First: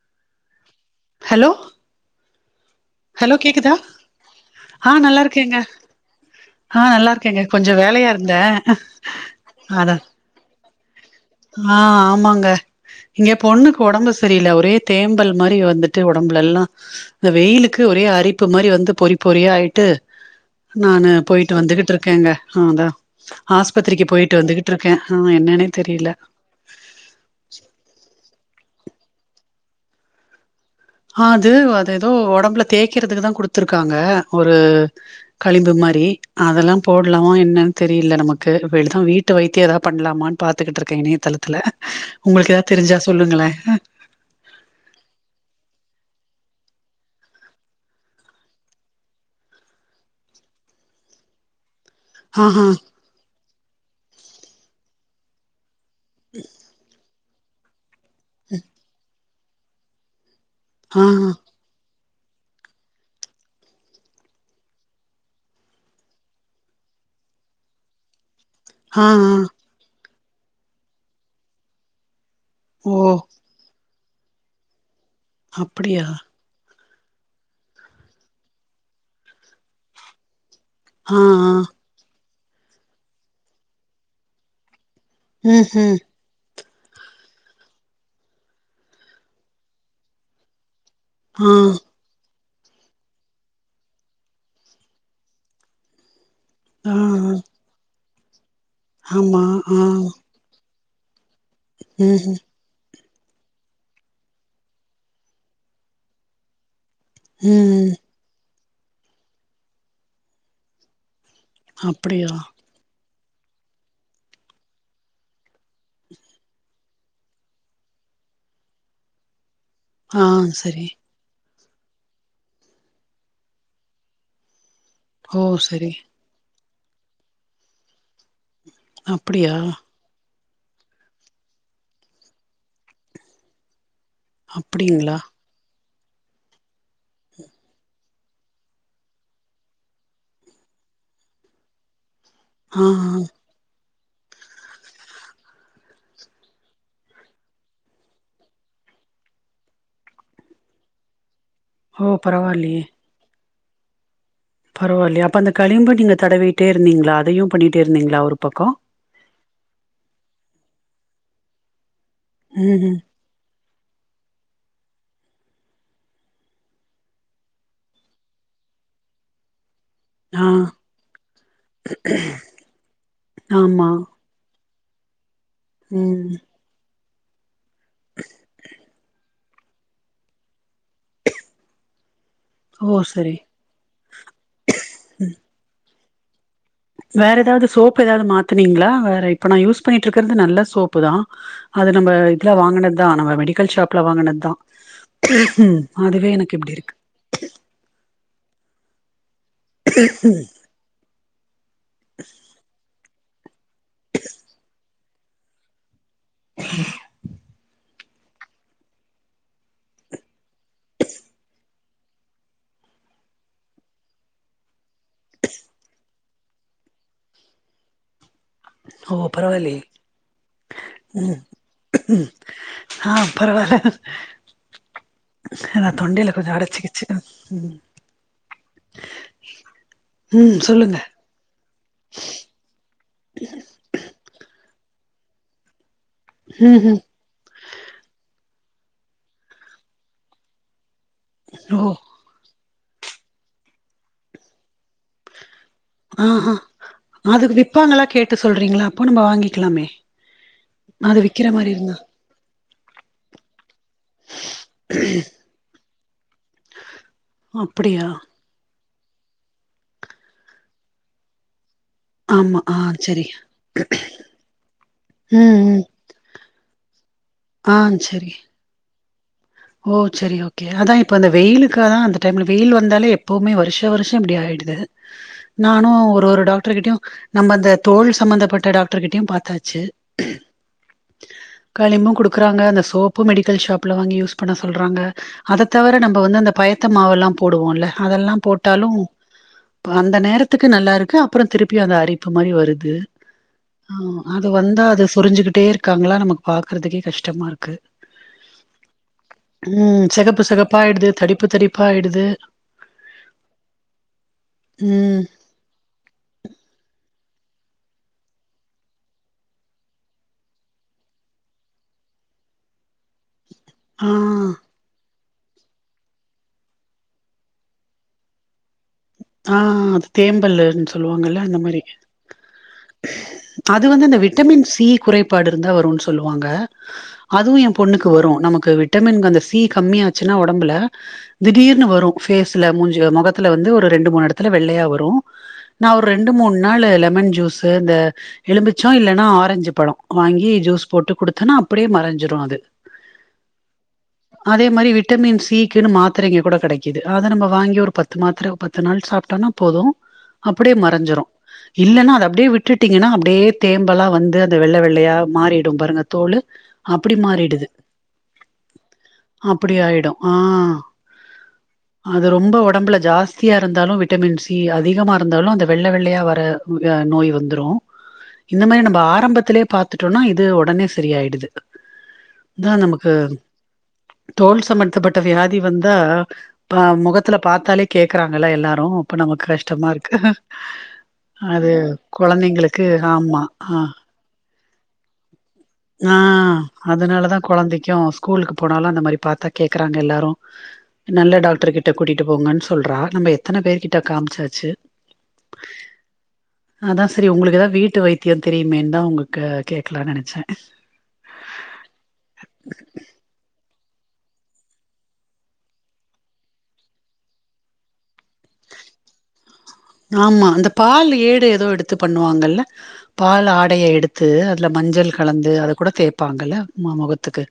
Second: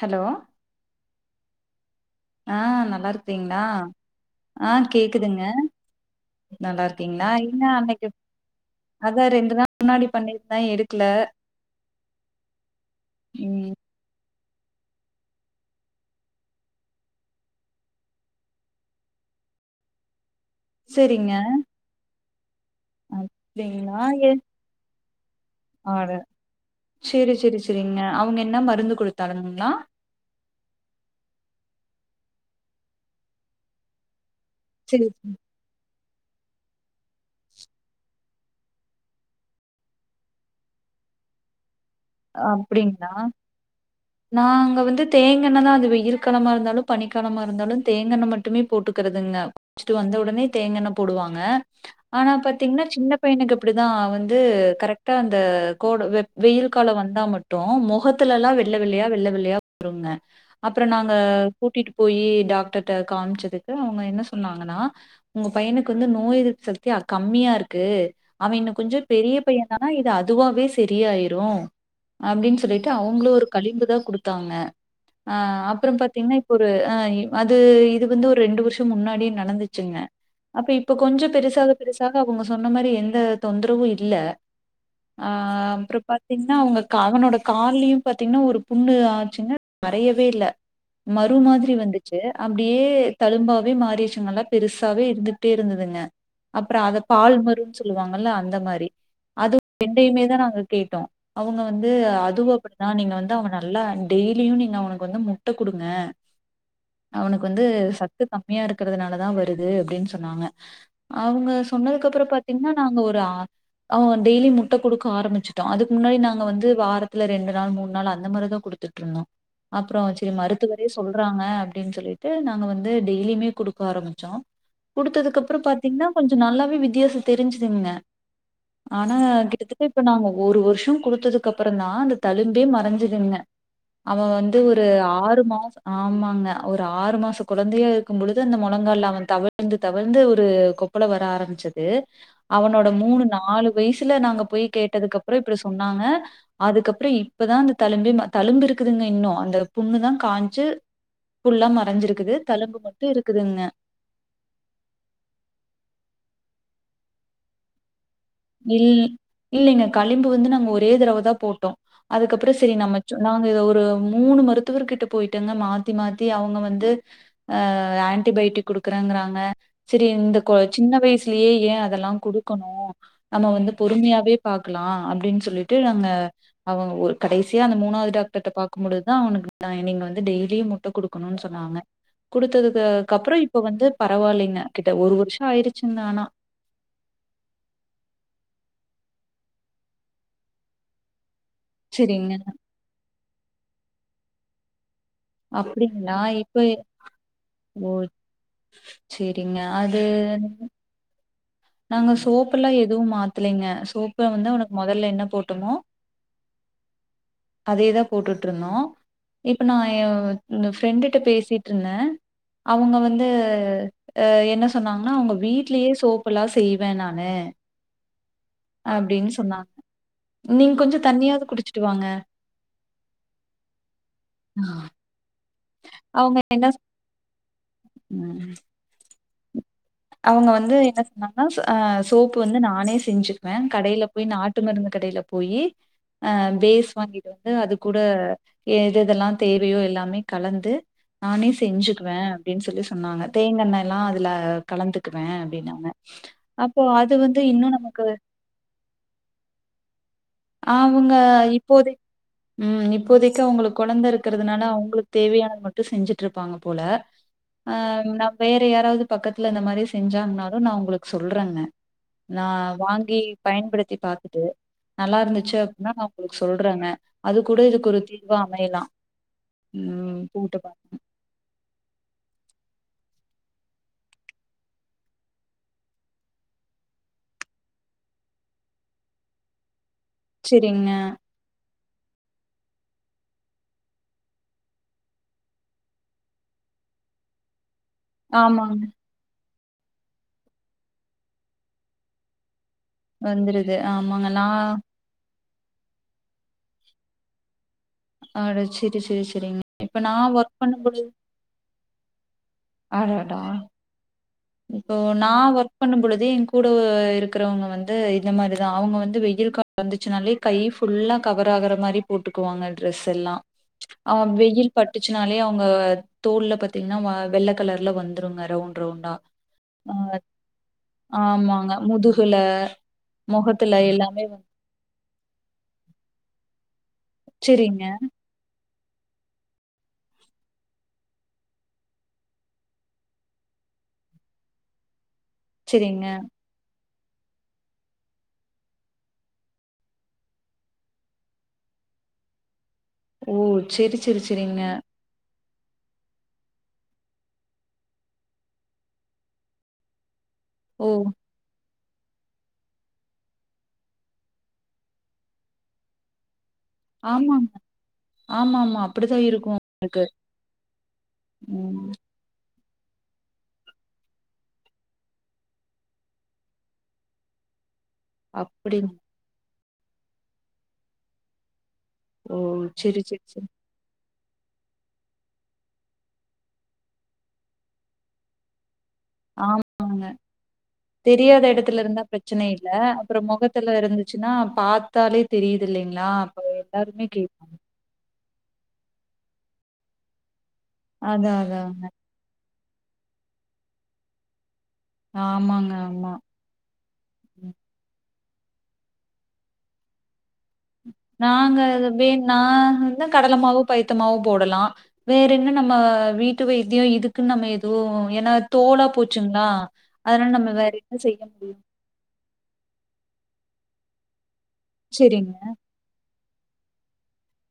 Hello hello ஆ நல்லா hello இருக்கீங்களா கேக்குதா ஆ நல்லா கேக்குதுங்க இருக்கேங்க ஆ நல்லா இருக்கீங்களா இருக்கேங்க இன்னா கொஞ்சோ அன்னிக்கு வேலையா இருந்தே அதா ரெண்டு நாள் அதா முன்னாடி பண்ணிருந்தேன் எடுக் ஆ ஆமாங்க இங்க ம் பொண்ணுக்கு ஒடம்பு சரியில்ல ஒரு ஒரே தேம்பல் மாரி வந்துட்டு ஓடம்புல எல்லாம் இந்த வெயிலுக்கு ஒரே அரிப்பு மாரி வந்து பொறி பொறியா ஆயிட்டு நானு செரிங்க போயிட்டு வந்துக்கிட்டு இருக்கேங்க ஆ அதான் அப்டிங்களா ஆஸ்பத்திரிக்கு எ போயிட்டு வந்துகிட்டு இருக்கேன் ஆ என்னனே ஆட தெரியல செரி செரி செரிங்க அப் அவுங்க என்ன மருந்து கொடுத்தாலுங்களா ஆ அது அது எதோ ஒடம்புல தேய்கருதுக்கு தான் குடுத்துருக்காங்க ஒரு செரி களிம்பு மாரி அதெல்லா போடலாமா என்னன்னு தெரில நமக்கு [unintelligible] வீட்டு வைத்தியம் எதாவது பண்ணலாமான்னு பாத்துக்கிட்டு இருக்கேன் இணையதளத்துல உங்களுக்கு ஏதாவது தெரிஞ்சா அப்பிடிங்களா சொல்லுங்களே நாங்க வந்து தேங்கன்னதான் அது இப்போ இருக்காலமாக இருந்தாலு பனிக்காலமா இருந்தாலு தேங்கா எண்ணெ மட்டுமே போட்டுக்கறது இல்ல குளிச்சுட்டு வந்த உடனே தேங்க எண்ணெ போடுவாங்க ஆனா ஆஹா பாத்தீங்கன்னா சின்ன பையனுக்கு அப்பிடிதான் வந்து கரெக்டா அந்த கோடு வெப் வெயில் வந்தா மட்டு முகத்து முகத்துல எல்லா வெள்ள வெள்ளயா வெள்ள வெள்ளயா வெள்ளையா வருங்க அப்றோ ஆ நாங்க கூட்டிட்டுப் போயி டாக்டர்ட காமிச்சதுக்கு அவுங்க என்ன சொன்னாங்கன்னா உங்க பையனுக்கு வந்து நோய் எதிர்ப்பு சக்தி அ கம்மியா இருக்கு அவன் இன்னு கொஞ்ச ஆ பெரிய ஆ பையன்னா இது அது அதுவாவவே செரியாயிரு அப்டின்னு சொல்லிட்டு ஓ அவுங்களு ஒரு களிம்பு தா குடு தாங்க ஆ அப்பறம் அப்படியா பாத்தீங்கன்னா இப்ப ஒரு ஆ அது இது வந்து ஒரு ரெண்டு வருஷ முன்னாடி நடந்துச்சுங்க அப்ப இப்ப ஆ கொஞ்ச ஆ பெருசாக பெருசா அவங்க சொன்ன மாரி எந்த தொந்தரவு இல்ல ம் ஆஹ் ம் பிரிப்பா ன்னா அவங்க அவனோட காலயு பாத்தீங்கன்ன ஒரு புண்ணு ஆச்சுங்க மரையவே இல்ல மறு ஆ மாதிரி வந்துச்சு அப்டியே தழும்பாவே மாறிச்சுங்கல்ல பெருசாவே இருந்துட்டே இருந்ததுங்க அப்ற ஆ அத ஆ பால் மருனு சொல்லுவாங் மல்ல [unintelligible] அந்த மாரி ஆமா அதுவு ஆ ரேண்டையுமே தா நாங்க கேட்டோ அவங்க வந்து ம் ம் அதுவு அப்படிதா நீங்க வந்து அவன் நல்லா டெய்லியு நீங்க அவனுக்கு வந்து முட்ட குடுங்க அவனுக்கு வந்து ம் சத்து தா மியா இருக்கறதுனாலதா வருது அப்டின்னு சொன்னாங்க அவங்க சொன்னக்கு அப்புற அப்படியா பாத்தீங்கன்னா நாங்க ஒரு அவன் டெய்லி முட்ட குடுக்க ஆரம்பிச்சுடோ அதுக் முன்னாடி நாங்க வந்து வாரத்துல ரெண்டு நாள் மூணு நாள் அந்த மாரிதா குடுத்துட்டு இருந்தோ அப்ரோ ஆ சேரி மருத்துவரே சரி சொல்றாங்க அப்டின் சொல்லிட்டு நாங்க வந்து டெய்லியுமே குடுக்க ஆரம்மிச்சோ குடுத்ததுக்கு ஓ அபுற சரி பாத்தீங்கன்னா கொஞ்ச நல்லா வித்தியாச தெரிஞ்சுதுங்க ஆனா அப்படியா கிட்டதட்ட இப்ப நாங் ஒரு வருஷ குடுத்ததுக்கு அப்பற தா அந்த தழும்பே மறஞ்ஜூதுங்க அவ வந்து ஒரு அப்படிங்களா ஆறு மாச ஆமாங்க ஒரு ஆறு மாச கோழந்தையா இருக்கும் பொழுது அந்த முழங்கால்ல அவன் தவழ்ந்து தவழ்ந்து ஒரு கொப்பல வர ஆரம்ச்சது ஆ ஆ அவனோட மூணு நாலு வயசுல நாங்க போய் கேட்டதுக்குப்புறம் சொன்னாங்க அதுக்கப்புறம் இப்பதான் அந்த தலும்பு தலும்பு இருக்குதுங்க இன்னும் அந்த புண்ணுதான் காஞ்சு ஃபுல்லா ஓ மறைஞ்சிருக்குது தலும்பு மட்டும் இருக்குதுங்க பரவால்லையே அப்ப அந்த கழிம்பு நீங்க தடவிட்டே இருந்தீங்களா அதையும் பண்ணிட்டே இருந்தீங்களா ஒரு பக்கம் இ இல்லைங்க களிம்பு வந்து நாங்க ஒரு ஒரே தடவை தான் போட்டோம் அதுக்கப்புறம் சரி ம் ம் நமைச்சோம் நாங்க இதை ஒரு ஒரு மூணு மருத்துவ கிட்ட போயிட்டங்க மாத்தி மாத்தி அவங்க வந்து அஹ் ஆன்டிபயோட்டிக் கொடுக்குறங்கறாங்க சரி இந்த ஆ சின்ன வயசுலயே ஏன் அதெல்லாம் குடுக்கணும் நம்ம வந்து ஆமா பொறுமையாவே பா பாக்கலா அப்டின் சொல்லிட்டு நாங்க ம் அவங்க ஒர் கடைசியா அந்த மூணாவது டாக்டர்ட பாக்கும் பொழுதுதா அவனுக்கு நீங்க வந்து டெய்லியும் முட்ட குடுக்கணுன்னு சொன்னாங்க ஓ குடுத்ததுக்கு சரி அப்புறோ இப்ப வந்து பரவாயில்லைங்க கிட்ட ஒரு வருஷோ ஆயிடுச்சு ன்னனா வேற ஏதாவது சோப்பு ஏதாவது மாத்தனீங்ளா வேற இப்ப நா யூஸ் பண்ணிட்டு இருக்கறது நல்ல சோப்பு தா அது நம்ம சரிங்க இதுலா வாங்குனதுதா நம்ம மெடி கல் சாப்ல வாங்னத்தா ம் அப்படிங்களா அதுவே எனக்கு இப்ப எப்பிடி இருக்கு செரிங்க அது நாங்க சோப்புல்லா எதுவு மாத் தில்லைங்க சோப்புல வந்து அவனுக்கு மொதல்ல என்ன போட்டோமோ அதேதா போட்டுட்டு இருந்தோ இப்ப நா எ பிரண்டுட்ட பேசிட்ருந்தே அவங்க வந்து என்ன சொன்னாங்கன்னா அவங்க வீட்லயே சோப் பெல்லா செய்வே நானு ஓ அப்டின்னு சொன்னாங்க பரவாயில்லயே நீங்க கொஞ்ச ம் தண்ணியாவது குடிச்சிட்டு வாங்க ஆ பரவால்ல ஏனா தொண்டையில அவங்க கொஞ்சோ என்ன அடைச்சிக்கிச்சு ம், அவங்க ம் வந்து சொல்லுங்க என்ன சொன்னாங்கன்னா சொ அ சோப்பு வந்து நானே செஞ்சுக்குவே கடையில போயி நாட்டு மருந்து கடையில போயி அ ம் பேஸ் ம். வாங்கிட்டு வந்து அது கூட எத் தெல்லா தேவையோ எல்லாமே கலந்து நானே ஓ செஞ்சுக்குவே அப்டின்னு சொல்லி ஸ் ன்னாங்க தேங்கா எண்ணய்ல்லா அதுல கலந்துக்குவே அப்டின்னா ஆஹா அதுக்கு விப்பாங்களா நமக்கு கேட்டு சொல்றீங்களா அப்போ நம்ப வாங்கிக்கலாமே அவுங்க அது விக்கிற மாதிரி இப்போதை இருந்தா ம் இப்போதைக்கு அவுங்களுக் குழந்த இருக்கறதுனால அவங்களுக் தேவையானத மட் ட்டு செஞ்சிட் ட்ருப்பாங்க போல அ அப்படியா நா வேற யாராவது பக்கத்துல இந்த மாரி செஞ்சாங்னாலு நா உங்குளுக் சொல்றேன்னே நா ஆமா ஆ வாங்கி சரி பயன்படுத்தி பாத்துட்டு நல்லா இருந்துச்சு ம் ம் அப்புட்ன்னா நா உங்குளுக்கு சொல்றேங்க அது கூட ஆ இதுக்கு ஒரு சரி தீர்வா அமையலா ஓ ம் சரி போட்டு ஓகே பாத் அதா இப்ப அந்த வெயிலுக்காதா அந்த டைம்ல வெயில் வந்தாலே எப்போமே வருஷ வருஷம் இப்புடி ஆயிடுது நானு ஒரு ஒரு டாக்ட்ரு கிட்டயும் நம்ப அந்த தோல் சம்மந்தப்பட்ட டாக்ட்ரு கிட்டயும் பாத்தாச்சு சேரிங்க களிம்பு குடுக்குறாங்க அந்த சோப்பு மெடிக்கல் ஷாப்ல வாங்கி யூஸ் பண்ண சொல்றாங்க அத தவிர நம்ப வந்து அந்த பயத்த மாவெல்லா போடுவோல்ல அதெல்லா ஆமாங்க போட்டாலு பு அந்த நேரத்துக்கு நல்லா இருக்கு அப்புறோ திருப்பி அந்த அரிப்பு மாரி வரு து வந்துருது ஆ ஆமாங்க அது நான் வந்தா அது சொரிஞ்சுக்குட் ட்டே இருக்காங்களா நமக் பாக்குறதுக்கே கஷ்டமா இருக்கு அட ச்சீ ம் சிகப்பு சிகப்பா பொழுது ஆயிடுது தடிப்பு தடிப்பா ஆயிடுது அடடா இப்போ ம். நா வர்க் பண்ணும் பொழுது என் கூடோ இருக் க்குறவங்க வந்து இந்த மாரி தா அவங்க வந்து வெயில் கா வந்துச்சுனாலே கை ஃபுல்லா கவர் ஆகுற மாரி போட்டுக்குவாங்க ட்ரெஸ்ஸெல்லா ஆ வெயில் பட்டு ச்சுனாலே அவுங்க தோல்ல பாத்தீங்கன்னா வ வெள்ள கலர்ல வந்துருங்க ரவுண்ட் ரவுண்டா ஆஹ் ஆ அது தேம்பல்லுன் சொல்லுவாங்கல்ல அந்த ஆமாங்க மாரி முதுகுல முகத்துல அது வந்து இந்த எல்லாமே விட்டமின் சி குறைபாடிருந்தா வரும்னு சொல்லுவாங்க அதுவும் என் செரிங்க பொண்ணுக்கு வரு நமக்கு விட் ட்டமின் கொஞ்ச சி கம்மியாச்சுன்னா ஒடம்புல திடீர்னு வரு ஃபேசுல மூஞ்சில மொகத்துல வந்து ஒரு ரெண்டு மூணு எடத்துல வெள்ளையா வரு நா செரிங்க ஒர் ரெண்டு மூண் நாளுல மன் ஜூஸ்சு இந்த எலுமிச்சோ இல்லன்னா ஆரஞ்சு பழோ வாங்கி ஜூஸ் போட்டு குடுத்தன்னா அப்டியே மறஞ்சிரு அது ஓ சேரி சேரி சேரிங்க க்குனு மாத்திரைங்க கூட கெடைக்குது அத நம்ம வாங்கி ஒரு பத்து மாத்ர பத் த்து நாள் சாப்ட்டனா போது அப்டியே ஓ மறஞ்சுரு இல்லன்னா அத அப்படியே விட்டுட்டீங்கன்னா அப்டியே தேம்பெலா வந்து அந்த வெள்ள வெள்ளையா மாறிடு பாருங்க தோலு அப்புடி ஆமாங்க மாறிடுது ஆமா ஆமா அப்படிதான் இருக்கும் அப்டி உங்களுக்கு ஆயிடு ஆ ம் அது ரொம்ப ஒட் ஒடம்புல ஜாஸ் த்தியா இருந்தாலு விட்டமின் சி அதிகமா இருந்தாலு அந்த வெள்ள வெள்ளையா வர இந்த நோய் வந்துரு இந்த மாரி அப்படிங் நம்ப ஆரம்பத்திலே பாத்துட்டோனா இது ஒடனே சரி ஆயிடுது ஓ செரி செரி செரி தோல் சம்மந்தப்பட்ட வியாதி வந்தா ப மொகத்துல பாத்தாலே கே க்கறாங்கள எல்லாரு ப்ப நமக்கு ஆம் கஷ்டமா இருக்கு தெரியாத அது எடத்துல இருந்தா பிரச்சன இல்ல கொழந்தைங்களுக்கு அப்புறோ ஆமா மொகத்துல ஆ இருந்துச்சுன்னா பாத்தாலே தெரியுது இல்லைங்களா ஆ அப்ப எல்லாருமே அதனாலதா கேப்பாங்க கொழந்தைக்கு ஸ்கூலுக்கு போனாலு அந்த மாரி பாத்தா கேக்குறாங்க எல்லாரு அதா நல்ல டாக்டர் அதாங்க கிட்ட கூட்டிட்டு போங்கன் ஸ் சொல்றா நம்ம எத்தன பேர்கிட்ட காம்ச்சாச்சு ஆமாங்க ஆமா அதா சரி ம். உங்களுக்கு எதா வீட்டு வைத் த்தியோ தெரியுமேன் தா உங்களுக்கு கேட்கலான்னு நெனச்ச நாங்க வெ நா வந்து கடலமாவு பைத்தமாவு போடலா வேற என்ன நம்ம வீட்டு வைத்தியோ இதுக்குன்னு நம்ம எதுவு என்னா தோலா போச்சுங்களா அதனால ஆமா நம்ம அந்த வேற என்ன பால் செய்ய ஏடு முடியு எதோ எடுத்து பண்ணுவாங்கல்ல பால் ஆடைய எடுத்து து அதுல மஞ்சள் செரிங்க கலந்து அது கூட தே பாங்கல்ல மா மொகத்துக்கு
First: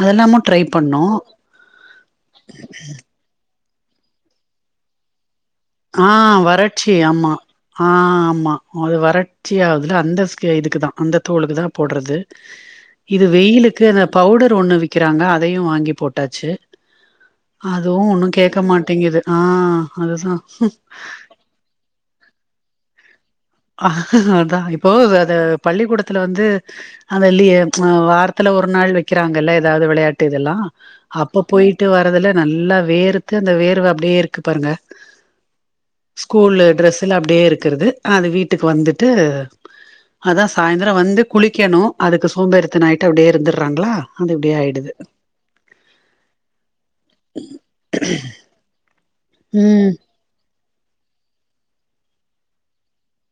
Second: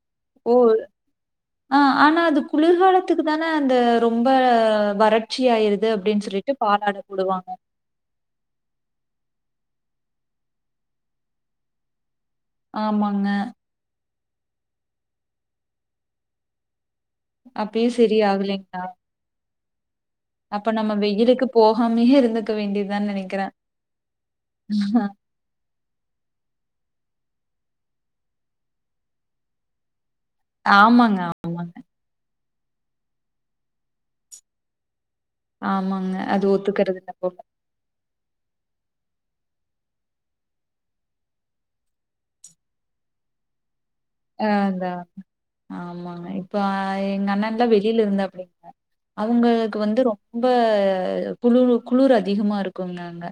அதெல்லாமு ஓ ட்ரை பண்ணோ த்த ரொம்ப வரட் ஆ வறட்சி ஆமா ஆ ஆமா அது வர கச்சி ஆதுல அந்த இதுக்கு தா அந்த தோலுக்கு தா போட்றது இது ஆமாங்க. வெயிலுக்கு அந்த பவுடர் ஒண்ணு விக்கிறாங்க அதையு வாங்கி போட்டாச்சு அப்பயும் அதுவு சரி ஒன்னு கேட்க ஆகலைங்களா? மாட்டேங்குது ஆ அத சொன் அப்ப நம்ம வெயிலுக்கு போகாமேயே இருந் வேண்டியது தான் நினைக்கு அஹ அதான் இப்போ அத பள்ளிக்கூடத்துல வந்து அதுல்லையே வாரத்தில் ஒரு நாள் வைக்கிறாங்கல்ல ஏதாவது விளையாட்டு இதெல்லாம் ஆமாங்க. அப்ப போய்ட்டு வர்றதுல நல்லா வேர்த்து அந்த வேர்வ அப்படியேருக்கு பாருங்க ஆமாங்க. அது ஸ்கூலு ஒத்துக்கிறது இல்ல ட்ரெஸ்ல போல. அப்படியே இருக்கிறது வீட்டுக்கு வந்துட்டு அதா சாயந்தர வந்து குளிக்கணு அதுக்கு சோம்பறித்தனோ ஆயிட்டு அப்படியே இருந்துர்றாங்களா ஆ அதாதா ஆமாங்க இப்போ எங்க அண்ணா இருந்தா வெளியில இருந்த அப்படி அவங்களுக்கு ம் வந்து ரொம்ப ஹ குளிரு குளிரு அதிகமா இருக்கும் அங்க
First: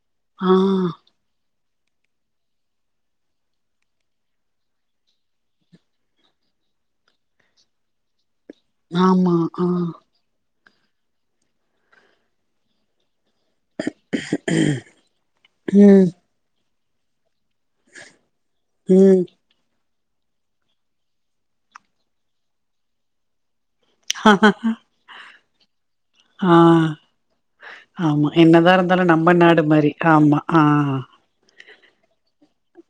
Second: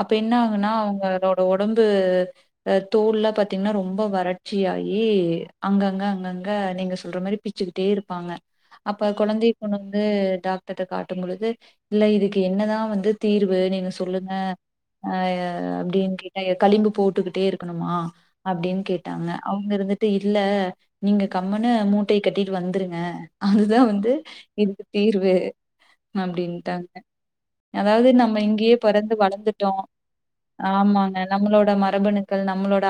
அப்ப என்ன ஆ ஆகுனா அவங்களோட உடம்பு தோல்லா பார்த்தீங்கன்னா ரொம்ப வறட்சி ஆயி அங்கங்க அங்கங்க நீங்க சொல்ற மாதிரி பிச்சுக்கிட்டே இருப்பாங்க அப்ப ஆமா குழந்தை ஆ கொண்டு வந்து டாக்டர் காட்டும் பொழுது இல்ல இதுக்கு என்னதா வந்து தீர்வு நீங்க சொல்லுங்க அ ம் அப்படின்னு களும்பு போட்டுக்கிட்டே இருக்கு ணுமா அப்படின்னு ம் கேட்டாங்க இருந்துட்டு இல்ல நீங்க கம்முன்னு மூட்டைய கட்டிட்டு வந்துருங்க அ அதுதான் வந்து இதுக்கு தீர்வு ஆ அப்படின்ட்டாங்க அதாவது ஆமா நம்ம என்னதா இங்கேயே இருந்தாலு பெறந்து நம்ம நாடு வளர்ந்துட்டோ மாரி ஆமா ஆ ஆமாங்க நம்மளோட மரபணுக்கள் நம்மளோட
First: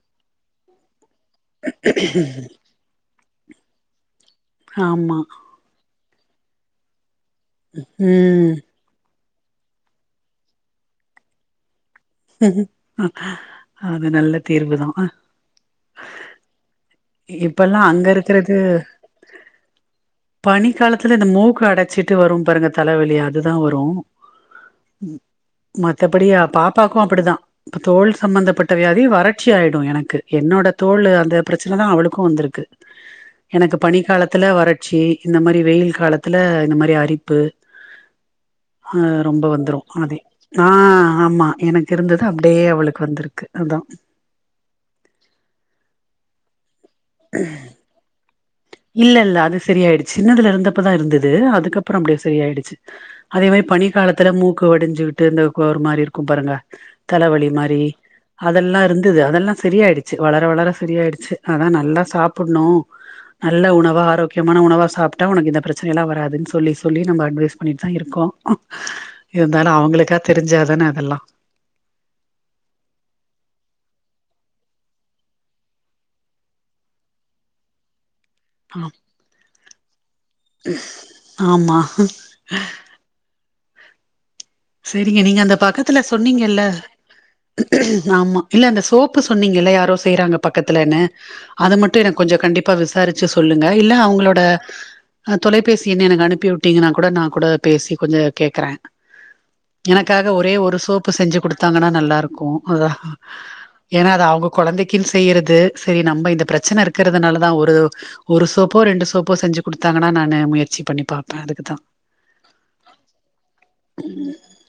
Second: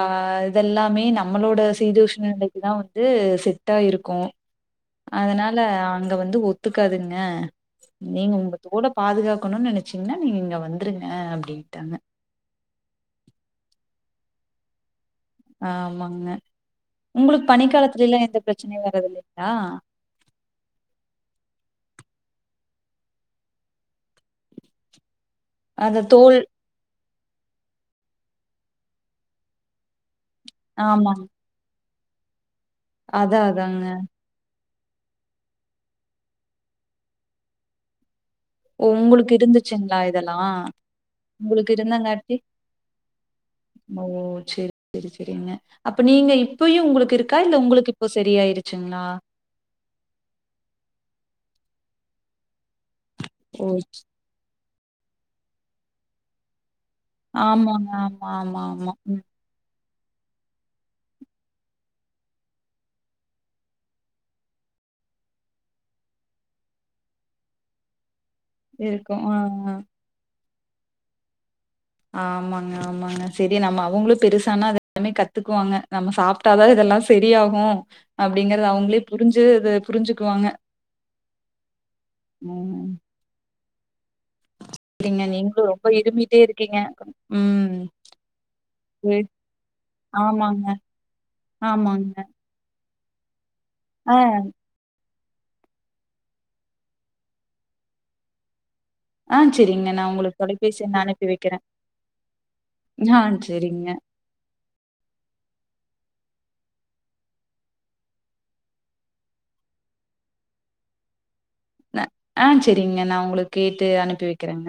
இதெல்லாமே ந நம்மளோட சீதோஷ்ண நிலைக்கு தா வந்து செட்டாயிருக்கு ஆமா அதனால அங்க வந்து ஒத்துக்காது ஆ நீங்க ம் உங்கத் கூட பாதுகாப்பு இருக்கணும்னு நினைச்சீங்கன்னா நீங்க இங்க வந்துருங்க அப்படின்ட்டாங்க அது நல்ல தீர்வு தா ஆமாங்க உங்களுக்கு இப்பல்லா அங்க பனிக்காலத்துலலா எந்த இருக்கிறது பிரச்சனையும் வறது இல்லலைங்களா ட்டு வரும் பாருங்க தலைவலி அதுதா வரு அந்த மத்த படிய தோல் பாப்ப அப்படிதான் இப்ப தோல் சம்பந்தப்பட்ட வியாதி வறட்சி ஆயிடும் எனக்கு என்னோட தோல் ஆமாங்க அந்த பிரச்சனை தான் அவளுக்கு வந்ருக்கு அதா எனக்கு அதாங்க பனி காலத்துல வரட்ட செய்ரி இந்த மாதிரி வெயில் காலத்துல இந்த மாதிரி அரிப்பு ஓ ஆஹ் உங்களுக்கு ரொம்ப வந்துரும் அதேதா ஆஹ் ஆமா எனக்கு இருந்தது இருந்தாங்காட்டி அப்டியே அவளுக்கு வந்திருக்கு அதா ஓ சரி சரி சரிங்க அப்ப நீ நீங்க இ பொய்யும் உங்களுக்கு இருக்கா இல்ல உங்களுக்கு இப்போ சரியாயிருச்ச இல்ல இல்ல அது சரியயிடுச்சு சின்னதுல இருந்தப்பதான் இருந்தது இருந்தது அதுக்கப்புறம் அப்படியே சரி ஆயிடுச்சு அதே மாதிரி ஓ பனி காலத்துல மூ உடைஞ்சு விட்டு இருந்த ஒரு மாதிரி இருக்கும் பாருங்க தலைவழி மாதிரி ஆமாங்க ஆமா ஆமா அதெல்லாம் ஆமா இருந்தது ம் அதெல்லாம் சரியயிடுச்ச சேரி வளர வளர சரிய ஆயடுச்சு அதான் நல்லா சாப்பிடணும் நல்ல உணவாக ஆரோக்கியமான உணவாக சாப்பிட்டா உனக்கு இந்த பிரச்சனையெல்லாம் வராதுன்னு சொல்லி சொல்லி நம்ம அட்வைஸ் பண்ணிட்டு தான் இருக்கோம் இருக்கு ஆ ஆ இருந்தாலும் அவங்களுக்கா தெரி ஞ்சாதானே அதெல்லாம் ஆமாங்க ஆமாங்க சரி நம்ம அவங்களும் பெருசானா அ எல்லாமே கத்துக்குவாங்க நம்ம சாப்பிட்டாதான் இதெல்லாம் சரியாகும் அப்படிங்கறது ஆ அவங்களே புரிஞ்சு புரிஞ்சுக்குவாங்க ஆமா உம் சரிங்க நீங்க அந்த நீங்களும் ரொம்ப பக்கத்துல இருமிட்டே சொன்னீங்கல்ல இருக்கீங்க. ம். ஆமா இல்ல அந்த சோப்பு சரி. சொன்னீங்கல்ல யாரோ செய்யறாங்க ஆமாங்க, பக்கத்துலன்னு அது மட்டும் ஆமாங்க. எனக்கு கொஞ்சம் கண்டிப்பா விச விசாரிச்சு சொல்லுங்க இல்ல ஆ, அவங்களோட அஹ் தொலைபேசி என்ன எனக்கு அனுப்பி விட்டீங்கன்னா கூட நான் கூட பேசி கொஞ்சம் கேக்குறேன் ஆ சரிங்க. நான் எனக்காக உங்களுக்கு ஒரே ஒரு தொலைபேசி எண் சோப்பு அனுப்பி செஞ்சு வைக்கிறேன். கொடுத்தாங்கன்னா நல்லா இருக்கும் அதான் ஆ சரிங்க. ஏன்னா அ அவங்க குழந்தைக்குன்னு செய்யறது சரி நம்ம இந்த பிரச்சனை இருக்கிறதுனால தான் ஒரு ஒரு சோப்போ ரெண்டு சோப்போ செஞ்சு கொடுத்தாங்கன்னா நான் முயற்சி பண்ணி பாபேன் ஆஹ் சரிங்க நான் உங்களுக்கு கேட்டு அனுப்பி வைக்கிறேங்க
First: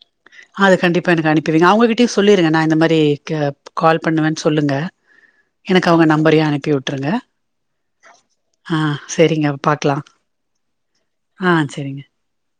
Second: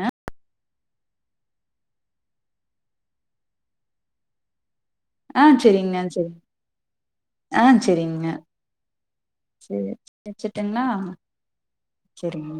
அது கண்டிப்பா எனக்கு அனுப்பிவிங்க அவங்ககிட்டயே சொல்லிருங்க நான் இந்த மாதிரி க கால் பண்ணுவேன்னு சொல்லுங்க ஆஹ் எனக்கு சரிங்க அவங்க சரிங்க நம்பரையும் அனுப்பி விட்டுருங்க. ஆஹ் சரிங்க ஆ சரிங்க சரி பாக்கலாம். வச்சட்டுங்கலா ஆ சரிங்க. சரிங்க